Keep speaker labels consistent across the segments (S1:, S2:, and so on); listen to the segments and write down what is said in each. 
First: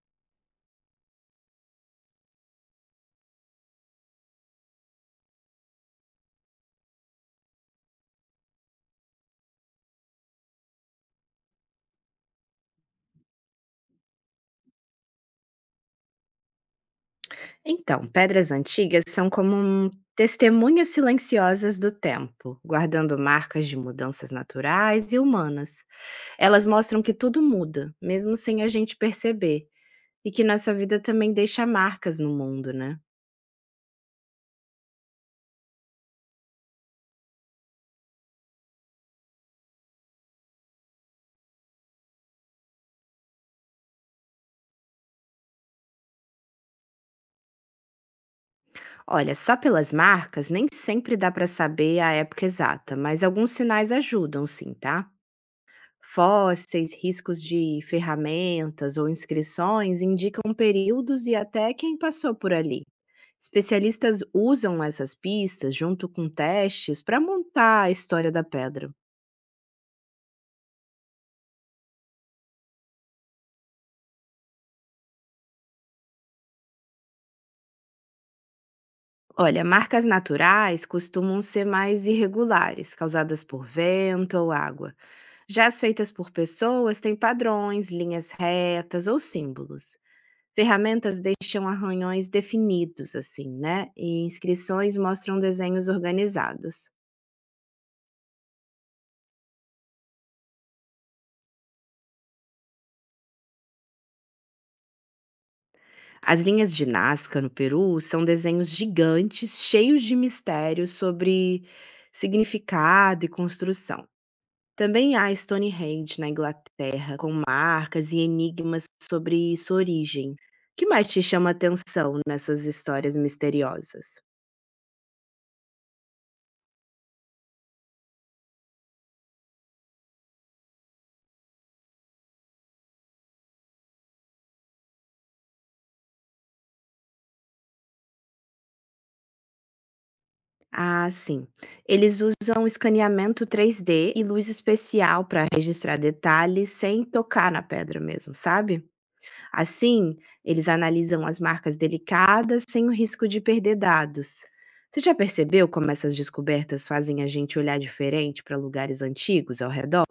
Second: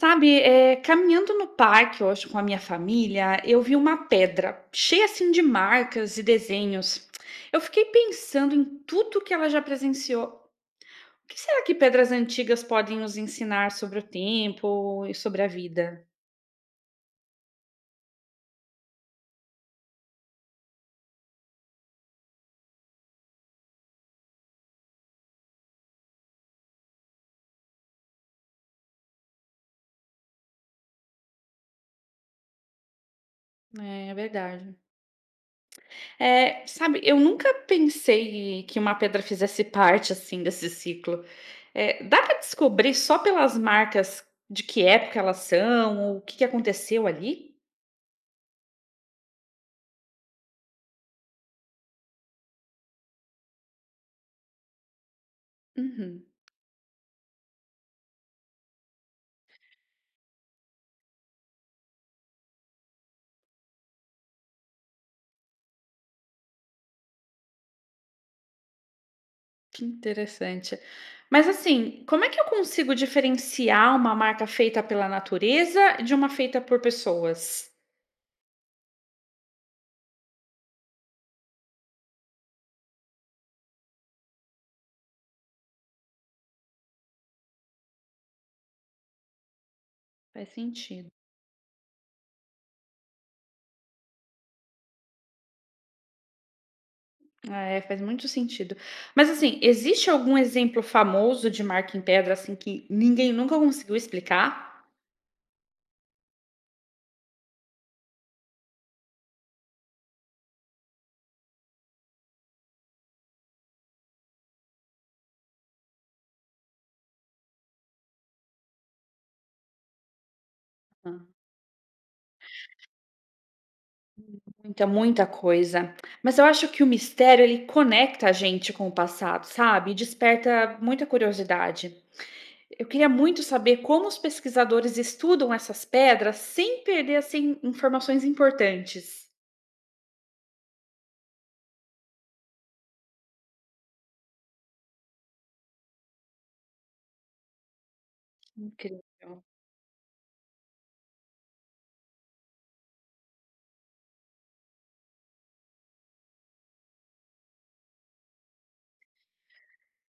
S1: Sabe, caminhando no parque hoje com a minha família, eu vi uma pedra cheia assim de marcas e desenhos. Eu fiquei pensando em tudo que ela já presenciou. O que será que pedras antigas podem nos ensinar sobre o tempo e sobre a vida?
S2: Então, pedras antigas são como um testemunhas silenciosas do tempo, guardando marcas de mudanças naturais e humanas. Elas mostram que tudo muda, mesmo sem a gente perceber, e que nossa vida também deixa marcas no mundo, né?
S1: É, é verdade. É, sabe, eu nunca pensei que uma pedra fizesse parte assim desse ciclo. É, dá para descobrir só pelas marcas de que época elas são, ou o que que aconteceu ali?
S2: Olha, só pelas marcas nem sempre dá para saber a época exata, mas alguns sinais ajudam, sim, tá?
S1: Uhum.
S2: Fósseis, riscos de ferramentas ou inscrições indicam períodos e até quem passou por ali. Especialistas usam essas pistas junto com testes para montar a história da pedra.
S1: Que interessante. Mas assim, como é que eu consigo diferenciar uma marca feita pela natureza de uma feita por pessoas?
S2: Olha, marcas naturais costumam ser mais irregulares, causadas por vento ou água. Já as feitas por pessoas têm padrões, linhas retas ou símbolos.
S1: Faz sentido.
S2: Ferramentas deixam arranhões definidos, assim, né, e inscrições mostram desenhos organizados.
S1: Ah, é, faz muito sentido. Mas assim, existe algum exemplo famoso de marca em pedra assim que ninguém nunca conseguiu explicar?
S2: As linhas de Nazca, no Peru, são desenhos gigantes, cheios de mistérios sobre significado e construção. Também há Stonehenge, na Inglaterra, com marcas e enigmas sobre sua origem. O que mais te
S1: Ah,
S2: chama atenção nessas histórias misteriosas?
S1: muita, muita coisa. Mas eu acho que o mistério ele conecta a gente com o passado, sabe? E desperta muita curiosidade. Eu queria muito saber como os pesquisadores estudam essas pedras sem perder assim informações importantes.
S2: Ah, sim. Eles usam escaneamento 3D e luz especial para registrar detalhes sem tocar na pedra mesmo, sabe?
S1: Incrível.
S2: Assim, eles analisam as marcas delicadas sem o risco de perder dados. Você já percebeu como essas descobertas fazem a gente olhar diferente para lugares antigos ao redor?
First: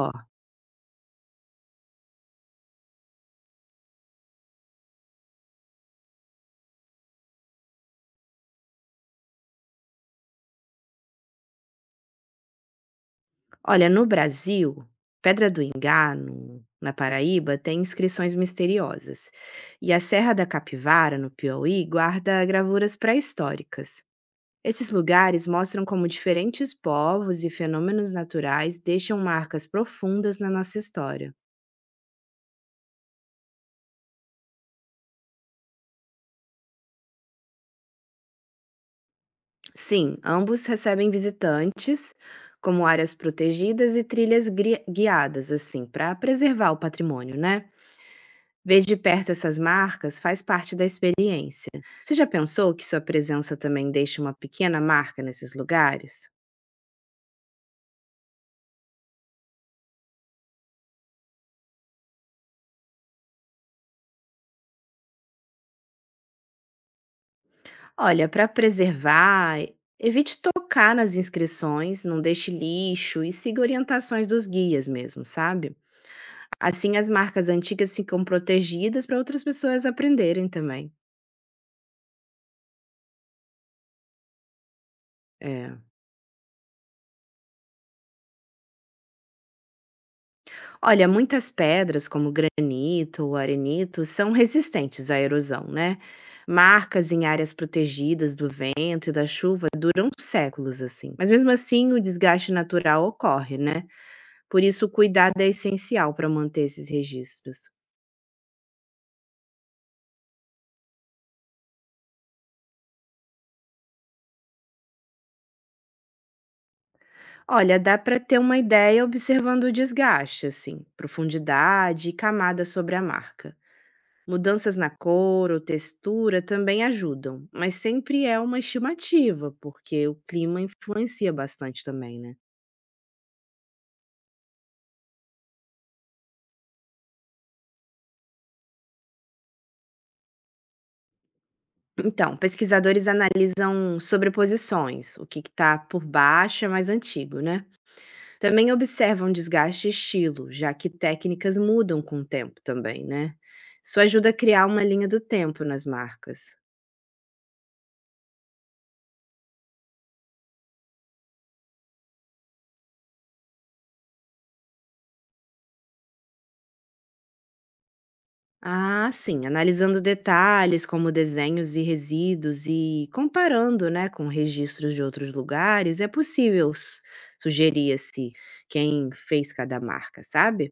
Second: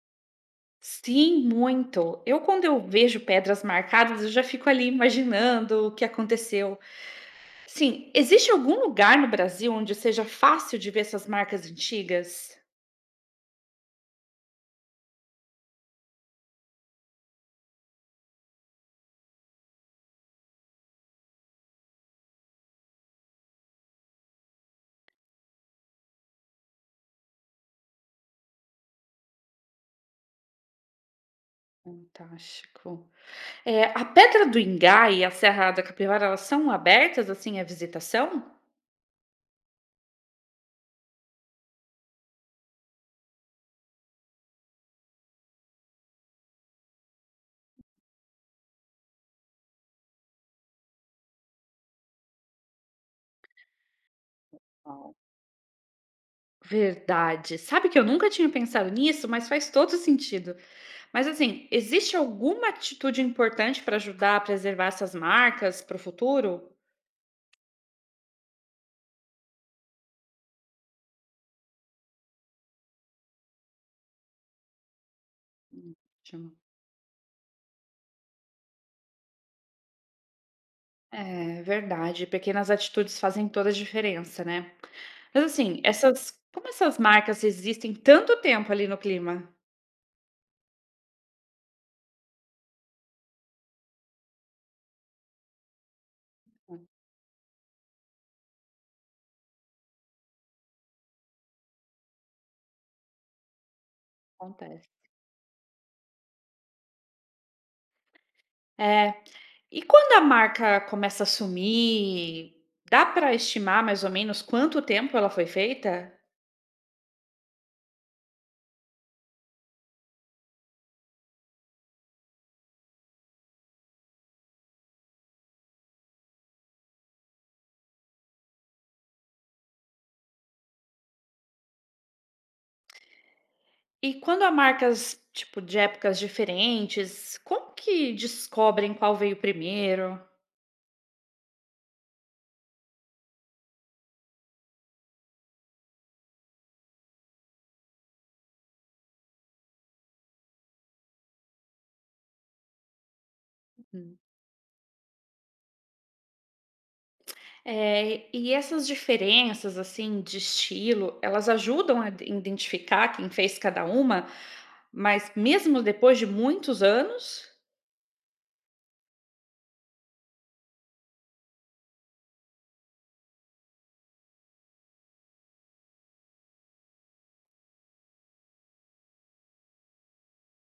S1: Sim, muito. Eu, quando eu vejo pedras marcadas, eu já fico ali imaginando o que aconteceu. Sim, existe algum lugar no Brasil onde seja fácil de ver essas marcas antigas?
S2: Olha, no Brasil, Pedra do Engano, na Paraíba, tem inscrições misteriosas. E a Serra da Capivara, no Piauí, guarda gravuras pré-históricas. Esses lugares mostram como diferentes povos e fenômenos naturais deixam marcas profundas na nossa história.
S1: Fantástico. É, a Pedra do Engai e a Serra da Capivara, elas são abertas assim à visitação?
S2: Sim, ambos recebem visitantes, como áreas protegidas e trilhas guiadas, assim, para preservar o patrimônio, né? Ver de perto essas marcas faz parte da experiência. Você já pensou que sua presença também deixa uma pequena marca nesses lugares?
S1: Verdade. Sabe que eu nunca tinha pensado nisso, mas faz todo sentido. Mas assim, existe alguma atitude importante para ajudar a preservar essas marcas para o futuro?
S2: Olha, para preservar, evite tocar nas inscrições, não deixe lixo e siga orientações dos guias mesmo, sabe?
S1: Hum, Ótimo.
S2: Assim as marcas antigas ficam protegidas para outras pessoas aprenderem também.
S1: É verdade. Pequenas atitudes fazem toda a diferença, né? Mas
S2: É.
S1: assim, essas, como essas marcas existem tanto tempo ali no clima?
S2: Olha, muitas pedras, como granito ou arenito, são resistentes à erosão, né?
S1: Hum,
S2: Marcas em áreas protegidas do vento e da chuva duram séculos assim. Mas mesmo assim, o desgaste natural ocorre, né? Por isso,
S1: Acontece.
S2: o cuidado é essencial para manter esses registros.
S1: É. E quando a marca começa a sumir, dá para estimar mais ou menos quanto tempo ela foi feita?
S2: Olha, dá para ter uma ideia observando o desgaste, assim, profundidade e camada sobre a marca. Mudanças na cor ou textura também ajudam, mas sempre é uma estimativa, porque o clima influencia bastante também, né?
S1: E quando há marcas, tipo, de épocas diferentes, como que descobrem qual veio primeiro?
S2: Então, pesquisadores analisam sobreposições, o que está por baixo é mais antigo, né? Também observam desgaste e estilo, já que técnicas mudam com o tempo também, né? Isso
S1: Hum.
S2: ajuda a criar uma linha do tempo nas marcas.
S1: E essas diferenças, assim, de estilo, elas ajudam a identificar quem fez cada uma, mas mesmo depois de muitos anos?
S2: Ah, sim, analisando detalhes como desenhos e resíduos e comparando, né, com registros de outros lugares, é possível sugerir assim quem fez cada marca, sabe?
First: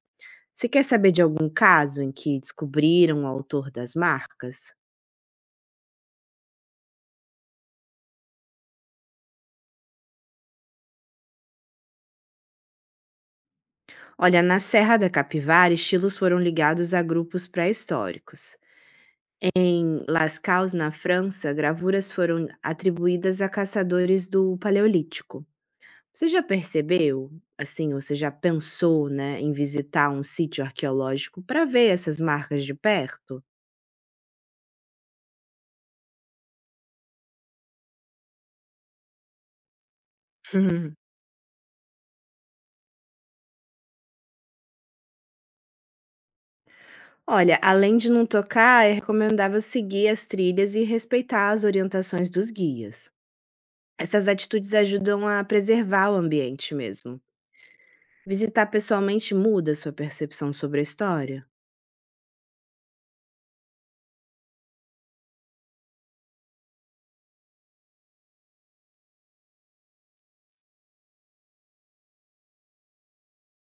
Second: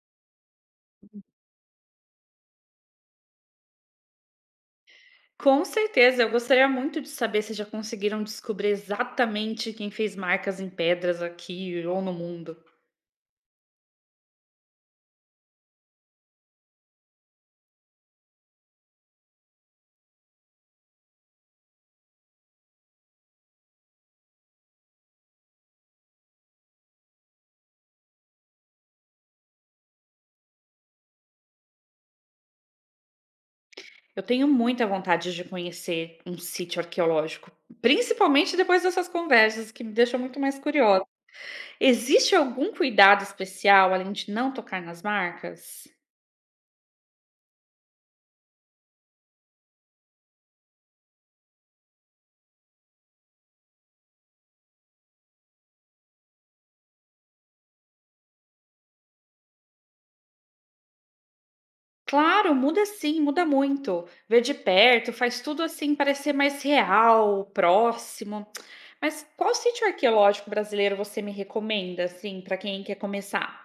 S2: Você quer saber de algum caso em que descobriram o autor das marcas?
S1: Com certeza, eu gostaria muito de saber se já conseguiram descobrir exatamente quem fez marcas em pedras aqui ou no mundo.
S2: Olha, na Serra da Capivara, estilos foram ligados a grupos pré-históricos. Em Lascaux na França, gravuras foram atribuídas a caçadores do Paleolítico. Você já percebeu, assim, ou você já pensou, né, em visitar um sítio arqueológico para ver essas marcas de perto?
S1: Eu tenho muita vontade de conhecer um sítio arqueológico, principalmente depois dessas conversas que me deixam muito mais curiosa. Existe algum cuidado especial além de não tocar nas marcas?
S2: Olha, além de não tocar, é recomendável seguir as trilhas e respeitar as orientações dos guias. Essas atitudes ajudam a preservar o ambiente mesmo. Visitar pessoalmente muda sua percepção sobre a história.
S1: Claro, muda sim, muda muito. Ver de perto faz tudo assim parecer mais real, próximo. Mas qual sítio arqueológico brasileiro você me recomenda, assim, para quem quer começar?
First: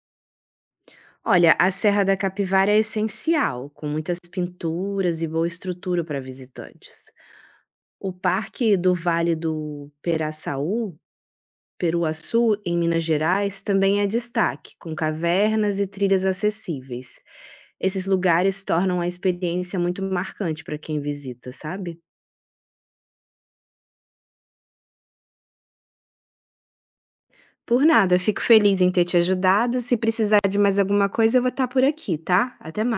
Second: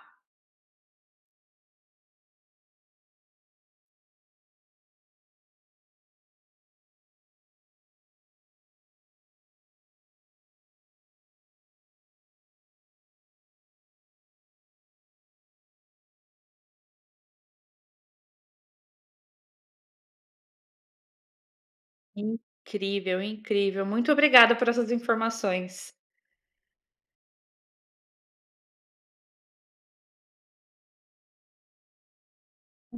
S2: Olha, a Serra da Capivara é essencial, com muitas pinturas e boa estrutura para visitantes. O Parque do Vale do Peraçaú, Peruaçu, em Minas Gerais, também é destaque, com cavernas e trilhas acessíveis. Esses lugares tornam a experiência muito marcante para quem visita, sabe?
S1: Incrível, incrível. Muito obrigada por essas informações.
S2: Por nada, fico feliz em ter te ajudado. Se precisar de mais alguma coisa, eu vou estar por aqui, tá? Até mais.